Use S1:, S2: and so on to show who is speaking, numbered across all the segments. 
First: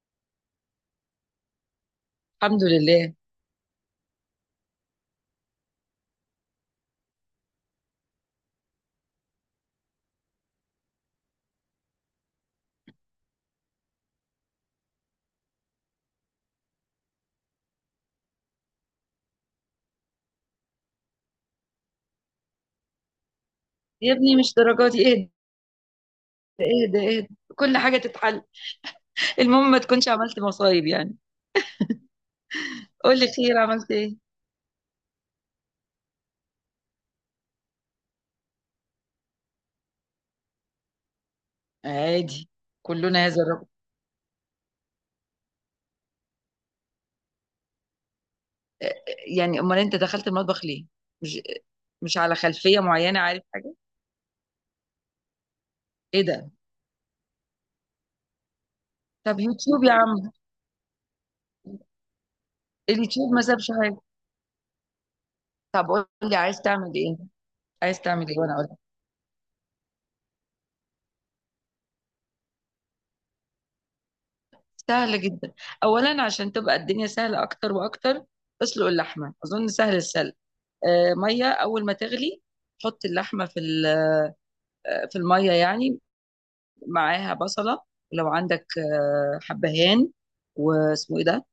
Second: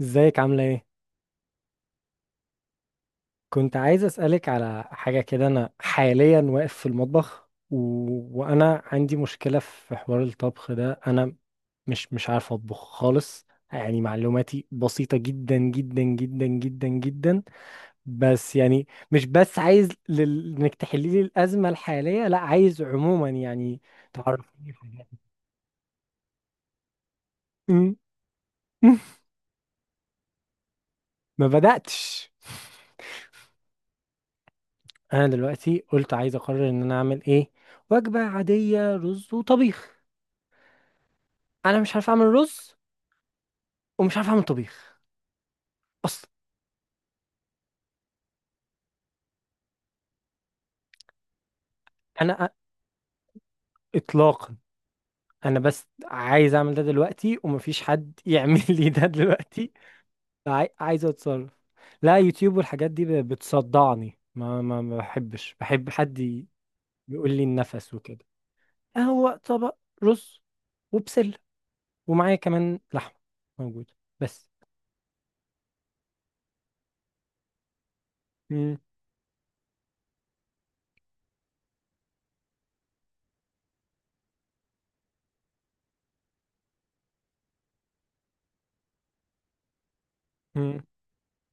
S1: ازيك عاملة ايه؟
S2: الحمد لله.
S1: كنت عايز اسألك على حاجة كده. انا حاليا واقف في المطبخ وانا عندي مشكلة في حوار الطبخ ده. انا مش عارف اطبخ خالص. يعني معلوماتي بسيطة جدا جدا جدا جدا جدا. بس يعني مش بس عايز انك تحلي لي الأزمة الحالية، لا عايز عموما يعني
S2: يا ابني، مش
S1: تعرفيني في
S2: درجاتي،
S1: حاجات.
S2: اهدى اهدى اهدى. كل
S1: م-
S2: حاجة تتحل. المهم ما تكونش عملت مصايب يعني.
S1: ما بدأتش.
S2: قول لي، خير، عملت ايه؟
S1: انا دلوقتي قلت عايز اقرر ان انا اعمل ايه. وجبة عادية، رز وطبيخ. انا مش عارف اعمل
S2: عادي،
S1: رز
S2: كلنا هذا الرجل.
S1: ومش عارف اعمل طبيخ اصلا.
S2: آه، يعني امال انت دخلت المطبخ ليه؟ مش مش على
S1: انا أ-
S2: خلفية معينة، عارف حاجة؟
S1: اطلاقا. انا بس
S2: ايه ده؟
S1: عايز اعمل ده دلوقتي ومفيش حد يعمل لي ده
S2: طب
S1: دلوقتي.
S2: يوتيوب يا عم.
S1: عايز اتصرف. لا، يوتيوب والحاجات دي
S2: اليوتيوب ما سابش حاجة.
S1: بتصدعني. ما بحبش،
S2: طب
S1: بحب
S2: قول
S1: حد
S2: لي عايز تعمل ايه،
S1: يقول لي النفس
S2: عايز
S1: وكده.
S2: تعمل ايه وانا اقول لك.
S1: هو طبق رز وبسلة، ومعايا كمان لحمة موجودة بس.
S2: سهلة جدا. اولا، عشان تبقى الدنيا سهلة اكتر واكتر،
S1: مم.
S2: اسلق اللحمة، اظن سهل السلق. آه، مية، اول ما تغلي حط اللحمة في في الميه يعني، معاها بصله. لو عندك حبهان،
S1: مم.
S2: واسمه ايه ده،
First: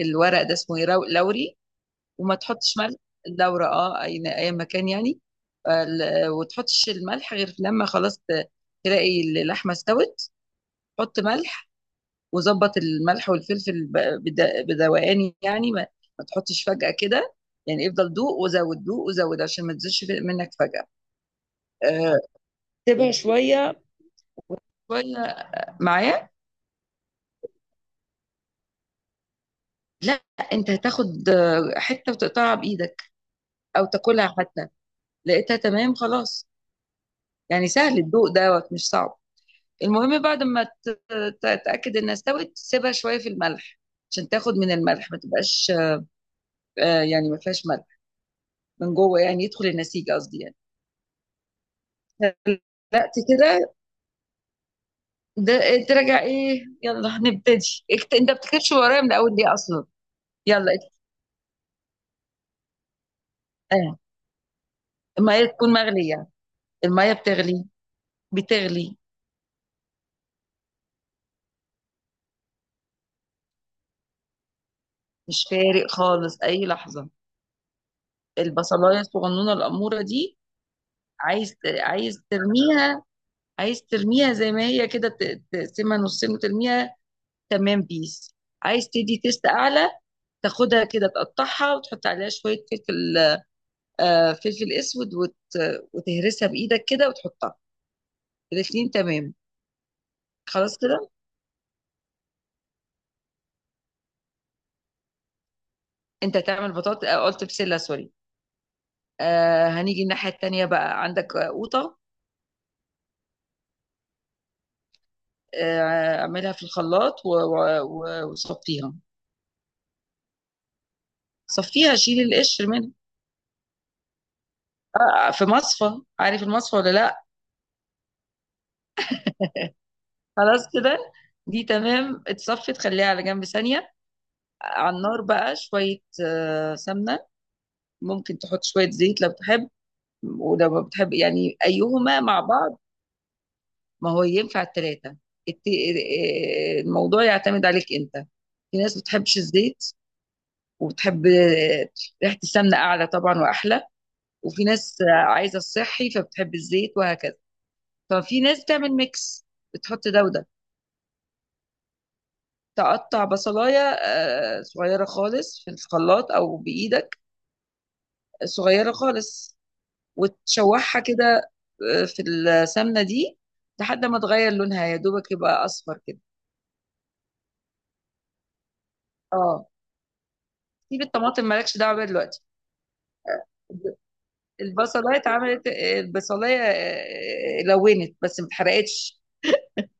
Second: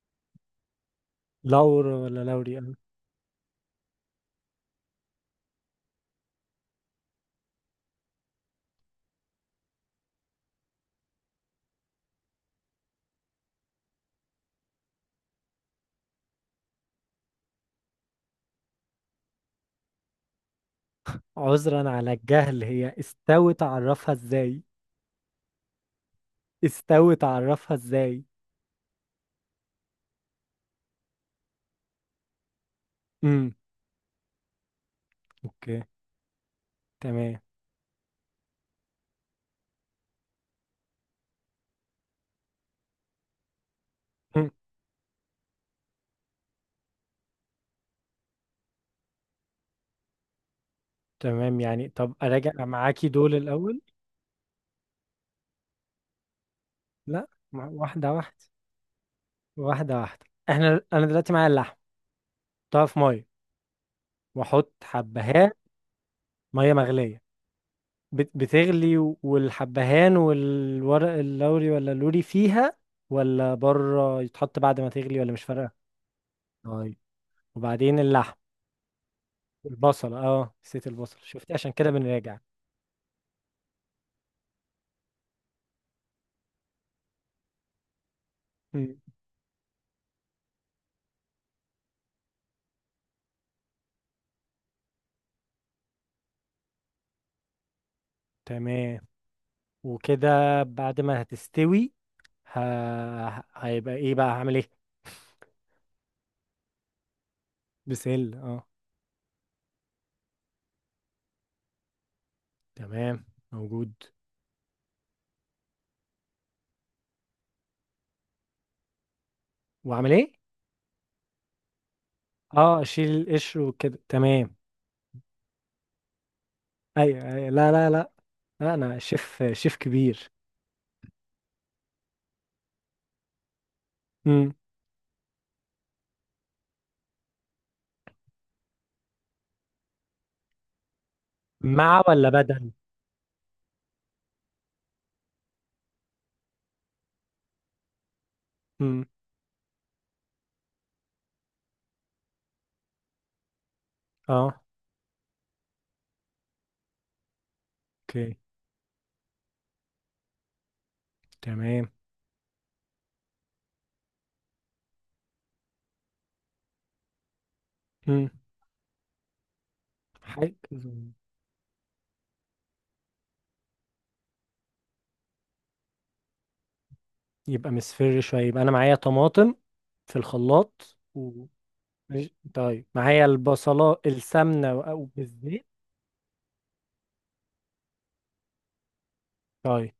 S2: الورق ده اسمه ايه، لوري،
S1: لورا ولا
S2: وما
S1: لوري أنا؟
S2: تحطش ملح. لورا، اي اي مكان يعني. وتحطش الملح غير لما خلاص تلاقي اللحمه استوت، حط ملح. وظبط الملح والفلفل بدوقان يعني، ما تحطش فجأة كده. يعني افضل دوق وزود، دوق وزود، عشان ما تزيدش منك فجأة.
S1: عذرا على
S2: آه،
S1: الجهل، هي
S2: تبقى
S1: استوت
S2: شوية
S1: اعرفها ازاي؟
S2: شوية معايا.
S1: استوت اعرفها ازاي؟
S2: لأ، أنت هتاخد حتة وتقطعها بإيدك
S1: امم.
S2: أو تاكلها حتى. لقيتها
S1: اوكي
S2: تمام، خلاص.
S1: تمام.
S2: يعني سهل الدوق دوت، مش صعب. المهم بعد ما تتأكد إنها استوت، سيبها شوية في الملح عشان
S1: مم.
S2: تاخد من الملح، ما تبقاش يعني ما فيهاش ملح من جوه، يعني يدخل النسيج، قصدي، يعني.
S1: تمام يعني، طب اراجع
S2: لا
S1: معاكي دول
S2: كده
S1: الاول.
S2: ده، تراجع ايه، يلا
S1: لا،
S2: هنبتدي
S1: واحده
S2: انت
S1: واحده،
S2: بتكتبش ورايا من الاول ليه اصلا.
S1: واحده واحده.
S2: يلا
S1: احنا انا دلوقتي معايا اللحم. طب في ميه؟
S2: اه،
S1: واحط
S2: الميه
S1: حبهان.
S2: تكون مغليه.
S1: ميه
S2: الميه
S1: مغليه.
S2: بتغلي. بتغلي
S1: بتغلي والحبهان والورق اللوري ولا اللوري فيها؟ ولا بره يتحط بعد ما تغلي؟ ولا مش
S2: مش
S1: فارقه؟
S2: فارق خالص، اي
S1: طيب،
S2: لحظه.
S1: وبعدين اللحم.
S2: البصلايه الصغنونه الاموره
S1: البصل،
S2: دي،
S1: اه نسيت البصل شفتي
S2: عايز
S1: عشان كده
S2: عايز
S1: بنراجع.
S2: ترميها. عايز ترميها زي ما هي كده، تقسمها نصين وترميها، تمام، بيس. عايز
S1: مم.
S2: تدي تيست اعلى، تاخدها كده، تقطعها وتحط عليها شويه فلفل، فلفل اسود، وتهرسها بايدك كده وتحطها. الاثنين
S1: تمام
S2: تمام،
S1: وكده.
S2: خلاص
S1: بعد
S2: كده.
S1: ما هتستوي، ه... هيبقى ايه بقى، هعمل ايه؟
S2: انت تعمل بطاطا، قلت بسله، سوري.
S1: بسل اه.
S2: آه، هنيجي الناحيه التانيه بقى، عندك قوطه.
S1: تمام، موجود.
S2: اعملها في الخلاط وصفيها،
S1: واعمل ايه؟
S2: صفيها، شيل القشر
S1: اه
S2: منها.
S1: اشيل القشر وكده تمام.
S2: في مصفى، عارف المصفى ولا
S1: ايوه
S2: لا.
S1: أيوة. لا لا لا. لا انا شيف شيف كبير.
S2: خلاص كده، دي تمام اتصفت، خليها على جنب ثانية.
S1: امم.
S2: على النار بقى شوية، سمنة. ممكن تحط شوية زيت لو بتحب، ولو ما بتحب يعني،
S1: مع
S2: أيهما
S1: ولا
S2: مع
S1: بدل؟
S2: بعض، ما هو ينفع التلاتة. الموضوع يعتمد عليك أنت. في ناس
S1: امم.
S2: بتحبش الزيت، وبتحب ريحة السمنة أعلى طبعا وأحلى.
S1: اه.
S2: وفي ناس عايزة الصحي، فبتحب الزيت، وهكذا.
S1: اوكي
S2: ففي ناس تعمل ميكس، بتحط ده وده.
S1: تمام.
S2: تقطع بصلاية صغيرة خالص في الخلاط أو بإيدك،
S1: امم.
S2: صغيرة خالص،
S1: حاجة.
S2: وتشوحها كده في السمنة دي لحد ما تغير لونها يا دوبك، يبقى أصفر كده.
S1: يبقى مصفر شوية. يبقى انا معايا طماطم
S2: اه
S1: في الخلاط
S2: سيب الطماطم، مالكش دعوة بيها
S1: ماشي.
S2: دلوقتي.
S1: طيب معايا البصلة، السمنة او
S2: البصلاية
S1: بالزيت.
S2: اتعملت، آه، البصلاية آه، آه، لونت بس ما اتحرقتش.
S1: طيب.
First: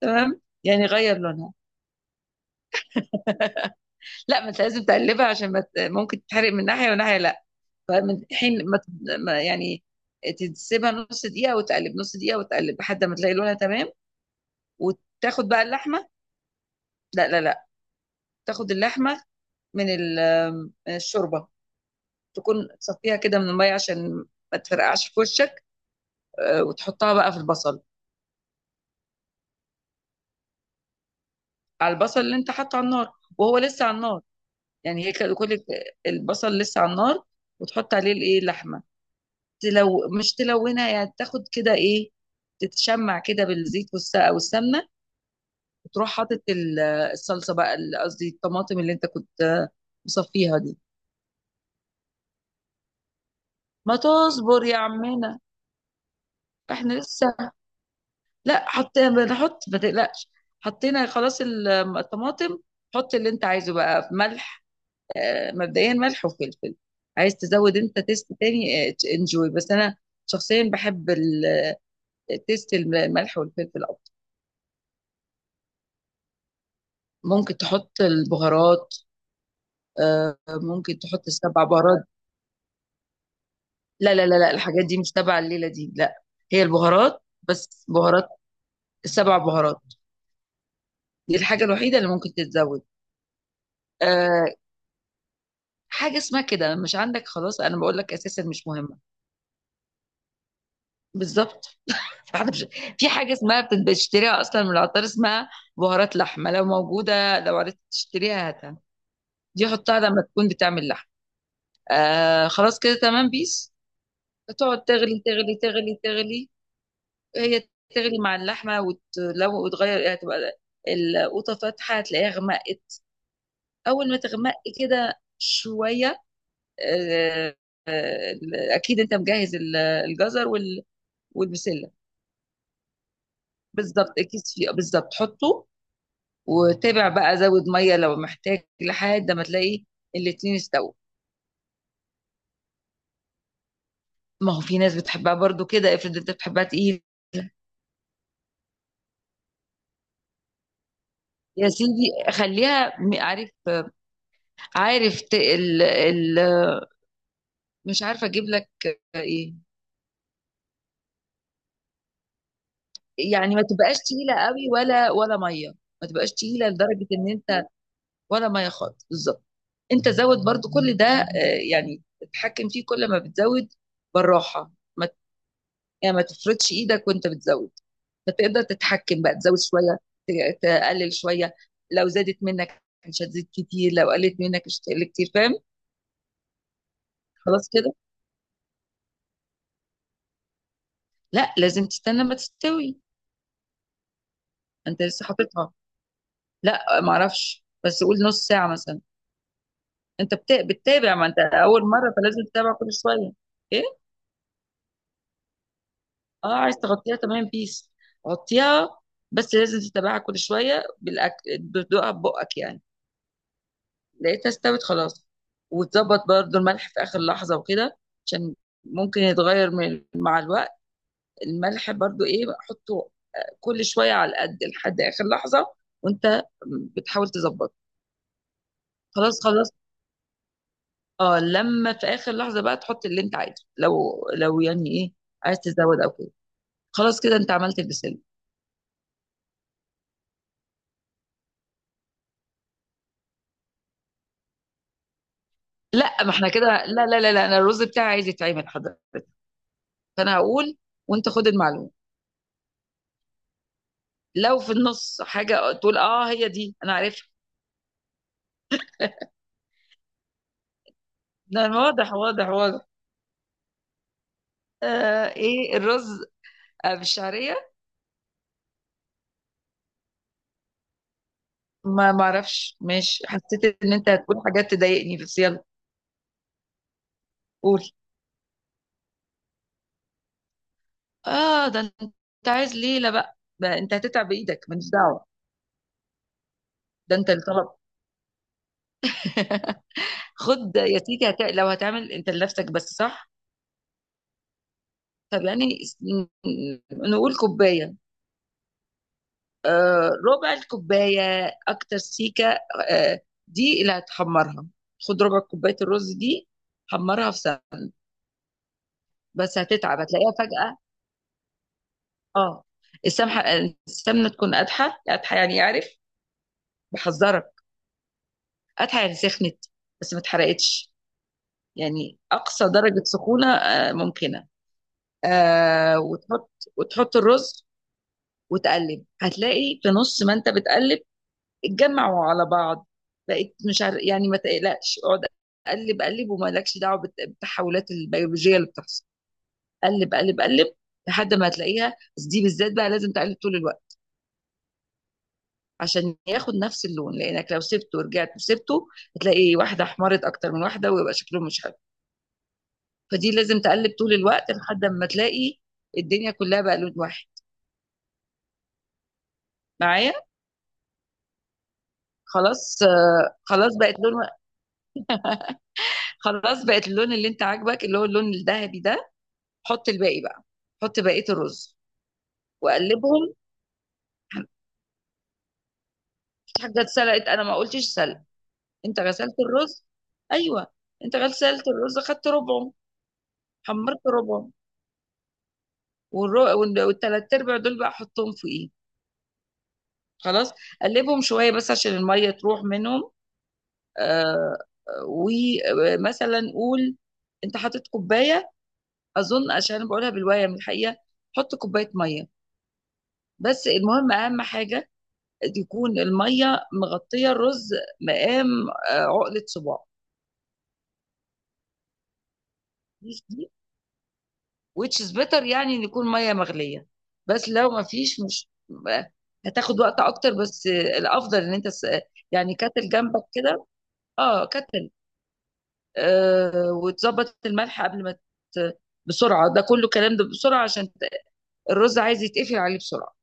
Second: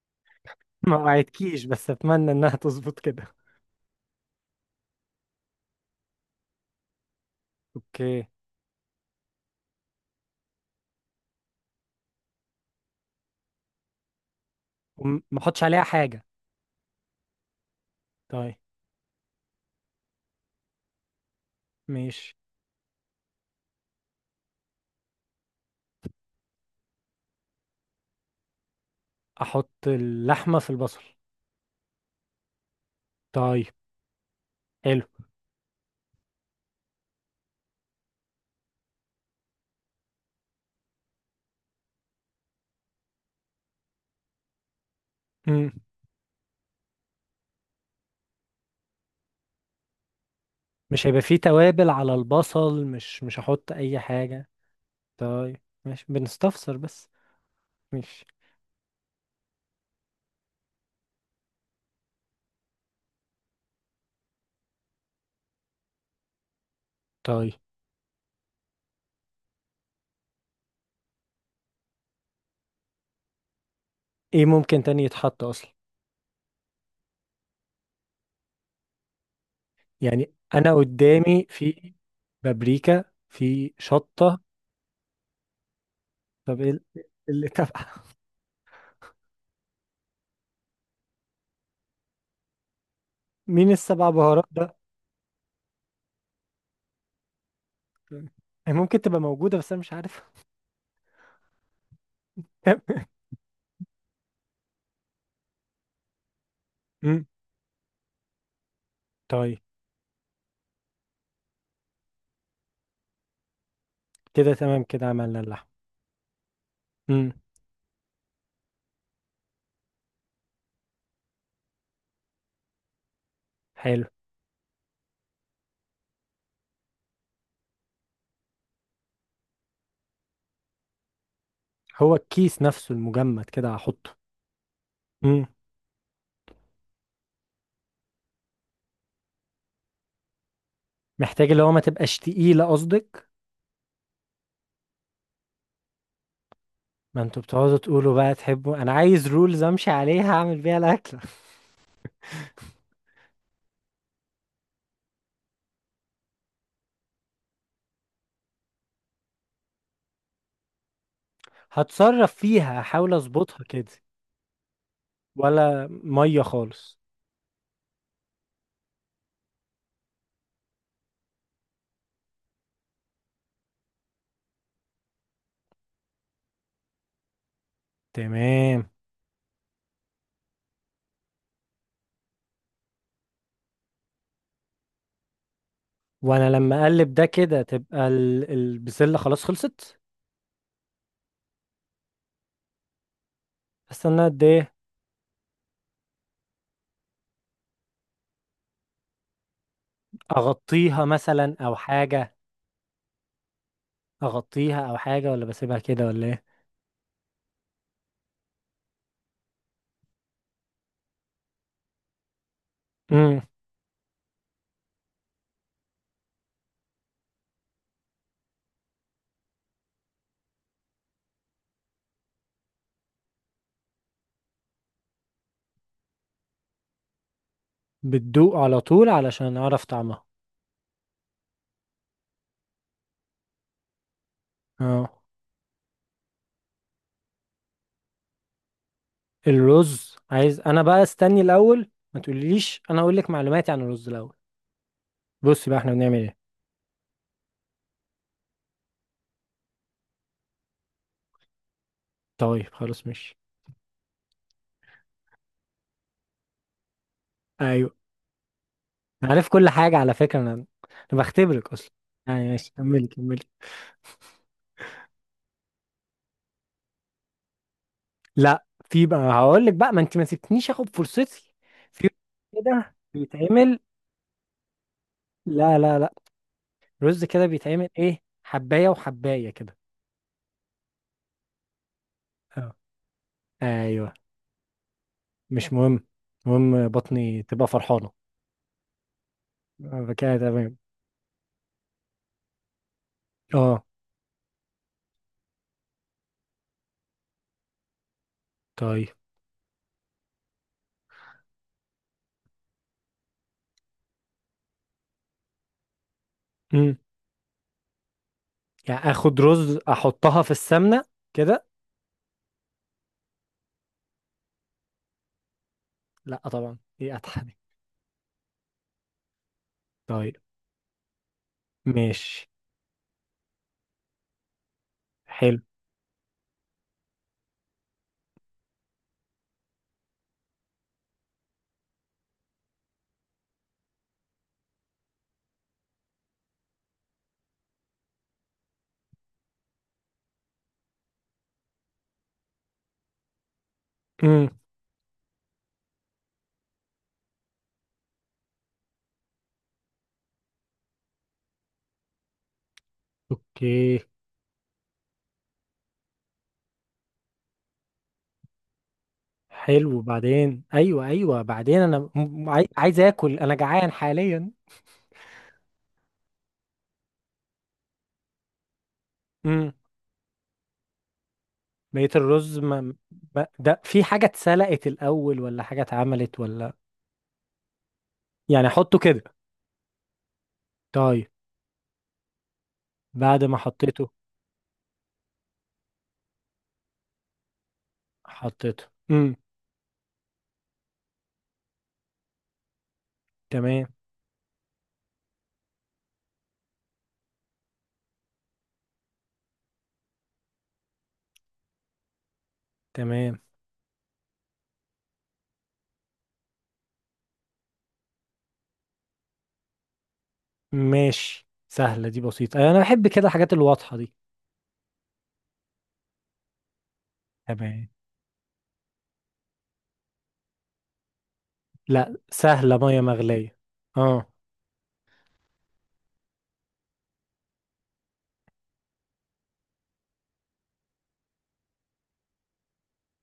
S2: تمام يعني،
S1: ما
S2: غير لونها.
S1: وعدتكيش بس اتمنى انها تظبط كده.
S2: لا، ما انت لازم تقلبها، عشان ما ممكن تتحرق من ناحية وناحية، لا. فمن
S1: اوكي.
S2: حين ما يعني تسيبها نص دقيقة، وتقلب نص دقيقة، وتقلب، لحد ما تلاقي لونها تمام،
S1: وما
S2: وتاخد
S1: احطش
S2: بقى
S1: عليها
S2: اللحمة.
S1: حاجة؟
S2: لا لا لا،
S1: طيب.
S2: تاخد اللحمة من من الشوربة،
S1: ماشي،
S2: تكون تصفيها كده من المية عشان ما تفرقعش في وشك. وتحطها بقى في البصل،
S1: احط اللحمة في البصل.
S2: على البصل اللي انت حاطه على النار وهو
S1: طيب.
S2: لسه على النار.
S1: حلو.
S2: يعني هي كده كل البصل لسه على النار، وتحط عليه الايه، اللحمة، تلو، مش تلونها، يعني تاخد كده ايه، تتشمع كده بالزيت والسمنة.
S1: مم.
S2: وتروح حاطط الصلصه بقى، قصدي الطماطم اللي انت كنت مصفيها دي.
S1: مش هيبقى فيه توابل على البصل؟ مش هحط
S2: ما
S1: اي حاجة؟
S2: تصبر يا عمنا،
S1: طيب، ماشي، بنستفسر
S2: احنا
S1: بس.
S2: لسه.
S1: ماشي.
S2: لا، حطينا، بنحط، ما تقلقش، حطينا، خلاص الطماطم. حط اللي انت عايزه بقى، ملح، مبدئيا ملح وفلفل. عايز
S1: طيب،
S2: تزود انت تيست تاني، انجوي. بس انا شخصيا بحب تيست الملح والفلفل اكتر.
S1: ايه ممكن تاني يتحط اصلا؟
S2: ممكن تحط البهارات،
S1: يعني انا
S2: ممكن تحط
S1: قدامي
S2: السبع
S1: في
S2: بهارات.
S1: بابريكا، في
S2: لا لا لا
S1: شطة.
S2: لا، الحاجات دي مش تبع الليلة دي، لا.
S1: طب
S2: هي
S1: ايه
S2: البهارات
S1: اللي
S2: بس
S1: تبع؟
S2: بهارات، السبع بهارات دي الحاجة الوحيدة اللي ممكن تتزود.
S1: مين السبع بهارات
S2: آه
S1: ده؟
S2: حاجة اسمها كده، مش عندك، خلاص، أنا بقول لك
S1: طيب.
S2: أساسا مش
S1: هي
S2: مهمة
S1: ممكن تبقى موجودة بس انا مش عارف.
S2: بالظبط. فاحنا في حاجة اسمها بتشتريها أصلا من العطار، اسمها بهارات لحمة. لو
S1: مم.
S2: موجودة، لو عرفت تشتريها هاتها.
S1: طيب،
S2: دي حطها لما تكون بتعمل لحم. خلاص كده، تمام، بيس.
S1: كده تمام،
S2: تقعد
S1: كده
S2: تغلي
S1: عملنا
S2: تغلي
S1: اللحم.
S2: تغلي تغلي.
S1: مم.
S2: هي تغلي مع اللحمة، وتغير، هتبقى القوطة فاتحة تلاقيها غمقت.
S1: حلو.
S2: أول ما تغمق كده شوية، آه، آه، أكيد أنت مجهز الجزر والبسلة.
S1: هو الكيس نفسه المجمد كده
S2: بالظبط،
S1: هحطه.
S2: الكيس فيه بالظبط،
S1: امم.
S2: حطه. وتابع بقى، زود مية لو محتاج، لحد ما تلاقي الاتنين استووا.
S1: محتاج اللي هو ما تبقاش تقيلة قصدك؟
S2: ما هو في ناس بتحبها برضو كده، افرض انت بتحبها تقيل.
S1: ما انتوا بتقعدوا تقولوا بقى تحبوا، انا عايز رولز امشي عليها اعمل بيها الاكل.
S2: يا سيدي، خليها عارف، ال مش عارفة اجيب لك ايه.
S1: هتصرف فيها، احاول
S2: يعني ما
S1: اظبطها كده.
S2: تبقاش تقيلة قوي، ولا مية.
S1: ولا
S2: ما تبقاش
S1: مية
S2: تقيلة
S1: خالص.
S2: لدرجة ان انت، ولا مية خالص بالظبط. انت زود برضو كل ده، يعني تتحكم فيه كل ما بتزود بالراحة. ما ت- يعني ما تفرضش ايدك وانت بتزود. فتقدر
S1: تمام.
S2: تتحكم بقى، تزود شوية، تقلل شوية. لو زادت منك مش هتزيد كتير، لو قلت منك مش هتقل كتير، فاهم.
S1: وانا لما اقلب ده كده،
S2: خلاص كده.
S1: تبقى البسلة خلاص خلصت؟
S2: لا، لازم تستنى ما تستوي.
S1: استنى قد ايه؟
S2: انت لسه حاططها. لا معرفش، بس قول نص ساعة مثلا. انت
S1: اغطيها
S2: بتتابع، ما انت
S1: مثلا او
S2: اول مره،
S1: حاجة؟
S2: فلازم تتابع كل شويه. ايه؟
S1: اغطيها او حاجة ولا بسيبها كده ولا ايه؟
S2: اه، عايز تغطيها، تمام، بيس، غطيها. بس لازم تتابعها كل شويه بالاكل، بتدوقها ببقك يعني.
S1: امم.
S2: لقيتها استوت، خلاص. وتظبط برضو الملح في اخر لحظه وكده، عشان ممكن يتغير من مع الوقت. الملح برضو، ايه، حطه كل شويه على القد، لحد اخر لحظه وانت بتحاول تظبط.
S1: بتدوق على طول
S2: خلاص،
S1: علشان
S2: خلاص.
S1: اعرف طعمها.
S2: اه، لما في اخر لحظه بقى تحط اللي انت عايزه، لو يعني ايه،
S1: اه.
S2: عايز تزود او كده. خلاص كده، أنت عملت البسلة.
S1: الرز، عايز انا بقى استني الاول ما تقوليش، انا اقول لك معلوماتي عن الرز الاول. بصي بقى، احنا بنعمل
S2: لا، ما
S1: ايه؟
S2: إحنا كده، لا لا لا لا، أنا الرز بتاعي عايز يتعمل حضرتك، فأنا هقول وأنت خد المعلومة.
S1: طيب خلاص ماشي.
S2: لو في النص حاجة تقول أه هي دي أنا عارفها.
S1: ايوه، أنا عارف كل حاجه على فكره، انا انا
S2: ده
S1: بختبرك اصلا.
S2: واضح
S1: يعني
S2: واضح
S1: ماشي،
S2: واضح.
S1: كملي كملي.
S2: إيه الرز، بالشعرية.
S1: لا، في بقى هقول لك بقى، ما انت ما سبتنيش اخد فرصتي. في
S2: ما أعرفش،
S1: كده
S2: ماشي، حسيت
S1: بيتعمل.
S2: إن أنت هتقول حاجات تضايقني، بس يلا
S1: لا لا لا، رز كده
S2: قول.
S1: بيتعمل ايه، حبايه وحبايه كده.
S2: ده أنت
S1: اه.
S2: عايز ليلة بقى، ده أنت
S1: ايوه،
S2: هتتعب بإيدك ماليش دعوة.
S1: مش مهم، المهم
S2: ده أنت
S1: بطني
S2: اللي
S1: تبقى
S2: طلب.
S1: فرحانه. آه، كده
S2: خد
S1: تمام.
S2: يا سيدي، لو هتعمل انت لنفسك بس، صح.
S1: اه
S2: طب يعني، نقول كوباية،
S1: طيب،
S2: آه، ربع الكوباية، أكتر سيكة، آه، دي اللي هتحمرها. خد ربع كوباية الرز دي، حمرها في سمنة.
S1: يعني اخد
S2: بس
S1: رز
S2: هتتعب، هتلاقيها
S1: احطها في
S2: فجأة.
S1: السمنة كده.
S2: اه السمنة، تكون قادحة قادحة، يعني عارف،
S1: لا طبعا، دي اتحة
S2: بحذرك.
S1: دي.
S2: قادحة يعني سخنت بس ما
S1: طيب
S2: اتحرقتش. يعني
S1: ماشي.
S2: أقصى درجة سخونة ممكنة.
S1: حلو.
S2: وتحط، الرز، وتقلب. هتلاقي في نص ما انت بتقلب، اتجمعوا على بعض، بقيت مش عارف يعني، ما تقلقش، اقعد اقلب اقلب ومالكش دعوه بالتحولات البيولوجيه اللي بتحصل. قلب قلب قلب، لحد ما هتلاقيها. بس دي بالذات بقى لازم تقلب طول الوقت،
S1: امم.
S2: عشان ياخد نفس اللون، لانك لو سبته ورجعت وسبته، هتلاقي واحده احمرت اكتر من واحده ويبقى شكلهم مش حلو. فدي لازم تقلب
S1: اوكي.
S2: طول الوقت لحد ما تلاقي الدنيا كلها بقى لون واحد.
S1: حلو.
S2: معايا.
S1: وبعدين ايوه ايوه بعدين انا
S2: خلاص،
S1: عايز اكل، انا
S2: خلاص
S1: جعان
S2: بقت لون.
S1: حاليا.
S2: خلاص بقت اللون اللي انت عاجبك، اللي هو اللون الذهبي ده.
S1: امم.
S2: حط الباقي بقى، حط بقية الرز
S1: لقيت الرز ما.
S2: وقلبهم.
S1: ده في حاجة اتسلقت الاول ولا حاجة اتعملت
S2: في
S1: ولا؟
S2: حاجة اتسلقت، انا ما قلتش سلق،
S1: يعني احطه
S2: انت
S1: كده.
S2: غسلت الرز. ايوه، انت
S1: طيب.
S2: غسلت الرز، خدت ربعه،
S1: بعد ما
S2: حمرت
S1: حطيته.
S2: ربعه، والتلات ارباع دول بقى حطهم فوقيه،
S1: حطيته. امم.
S2: خلاص. قلبهم شوية بس عشان المية تروح منهم.
S1: تمام.
S2: آه ومثلا قول انت حاطط كوباية، اظن، عشان أنا بقولها بالواية من الحقيقة، حط كوباية مية.
S1: تمام.
S2: بس المهم، اهم حاجة، يكون الميه مغطيه الرز مقام عقله صباع.
S1: ماشي، سهلة دي، بسيطة. انا بحب كده
S2: دي
S1: الحاجات الواضحة دي.
S2: which is better، يعني ان يكون ميه مغليه. بس لو ما
S1: تمام.
S2: فيش، مش آه، هتاخد وقت اكتر. بس الافضل ان انت
S1: لا،
S2: يعني
S1: سهلة،
S2: كاتل
S1: مية
S2: جنبك
S1: مغلية.
S2: كده.
S1: اه.
S2: اه، كاتل. وتظبط الملح قبل ما ت- بسرعه، ده كله كلام، ده بسرعه، عشان الرز عايز يتقفل عليه بسرعه.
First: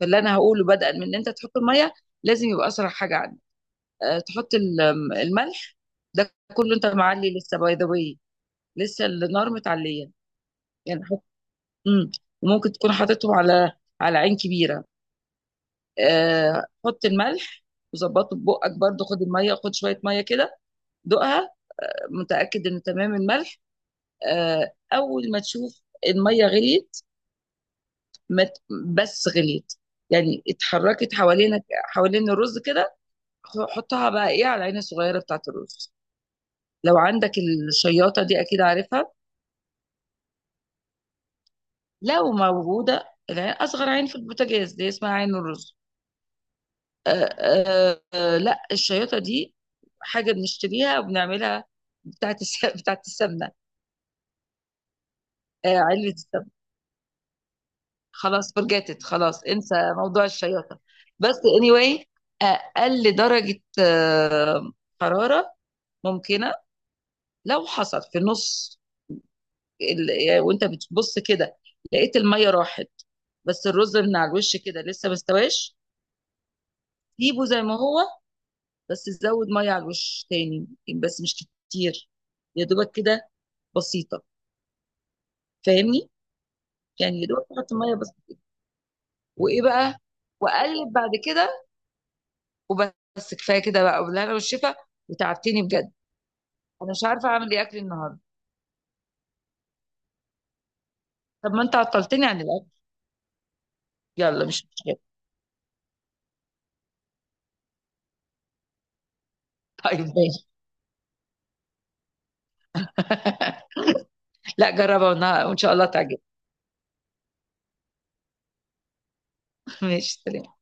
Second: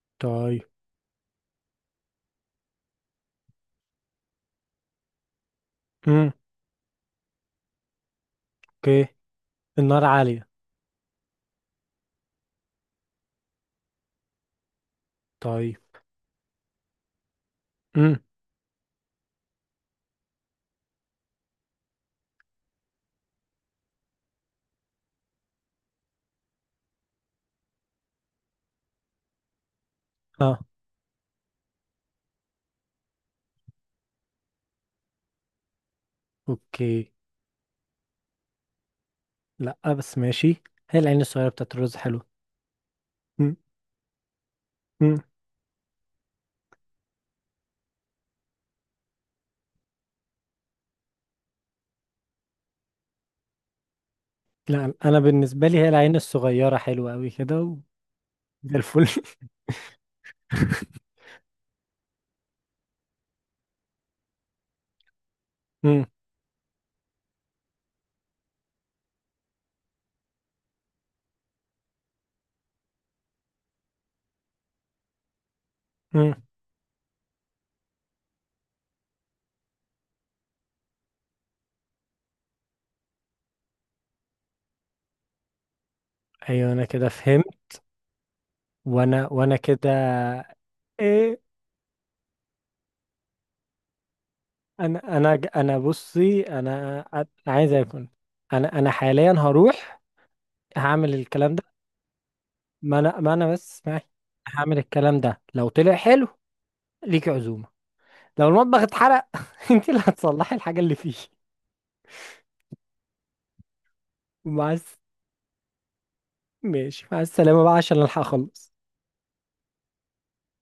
S2: فاللي انا
S1: طيب.
S2: هقوله، بدءا من ان انت تحط الميه، لازم يبقى اسرع حاجه عندك. تحط الملح.
S1: امم.
S2: ده كله انت معلي لسه، باي ذا واي، لسه
S1: اوكي.
S2: النار
S1: النار
S2: متعليه.
S1: عالية.
S2: يعني حط، مم. وممكن تكون حاططهم على عين كبيره.
S1: طيب.
S2: حط الملح
S1: امم.
S2: وظبطه ببقك برضه. خد الميه، خد شويه ميه كده، دوقها، متاكد ان تمام الملح. اول ما تشوف الميه غليت، ما ت- بس غليت، يعني
S1: اه.
S2: اتحركت حوالين الرز كده، حطها بقى ايه على العين الصغيره بتاعت الرز. لو
S1: اوكي.
S2: عندك الشياطه دي اكيد عارفها.
S1: لا بس ماشي. هي العين الصغيرة بتاعت الرز حلوة.
S2: لو موجودة، العين
S1: امم.
S2: أصغر عين في البوتاجاز دي اسمها
S1: امم.
S2: عين الرز. لا، الشياطة دي حاجة بنشتريها وبنعملها، بتاعت السمنة.
S1: لا انا بالنسبة لي هي
S2: علبة
S1: العين
S2: السمنة.
S1: الصغيرة حلوة قوي كده
S2: خلاص
S1: زي
S2: فرجتت،
S1: الفل.
S2: خلاص، انسى موضوع الشياطة. بس anyway، آه، أقل درجة حرارة
S1: امم.
S2: ممكنة. لو حصل في النص يعني وانت بتبص كده، لقيت المية راحت بس الرز من على الوش كده لسه ما استواش،
S1: امم.
S2: سيبه زي ما هو، بس تزود ميه على الوش تاني، بس مش كتير، يا دوبك كده، بسيطه، فاهمني.
S1: ايوه انا كده
S2: يعني يا دوبك
S1: فهمت.
S2: تحط ميه بس.
S1: وانا
S2: وايه بقى،
S1: كده.
S2: واقلب بعد
S1: ايه.
S2: كده، وبس، كفايه كده بقى، وبالهنا والشفا.
S1: انا
S2: وتعبتني
S1: انا
S2: بجد،
S1: بصي،
S2: انا
S1: انا
S2: مش عارفه اعمل ايه
S1: عايز
S2: اكل
S1: اكل.
S2: النهارده.
S1: انا حاليا هروح هعمل
S2: طب
S1: الكلام.
S2: ما انت عطلتني عن الاكل.
S1: ما انا بس معي.
S2: يلا مش
S1: هعمل
S2: مشكله،
S1: الكلام ده، لو طلع حلو ليكي عزومة. لو المطبخ اتحرق انت اللي
S2: طيب ماشي.
S1: هتصلحي الحاجة اللي فيه.
S2: لا،
S1: مع الس-
S2: جربها وان شاء الله تعجبك.
S1: ماشي مع السلامة بقى عشان الحق اخلص.
S2: ماشي، سلام.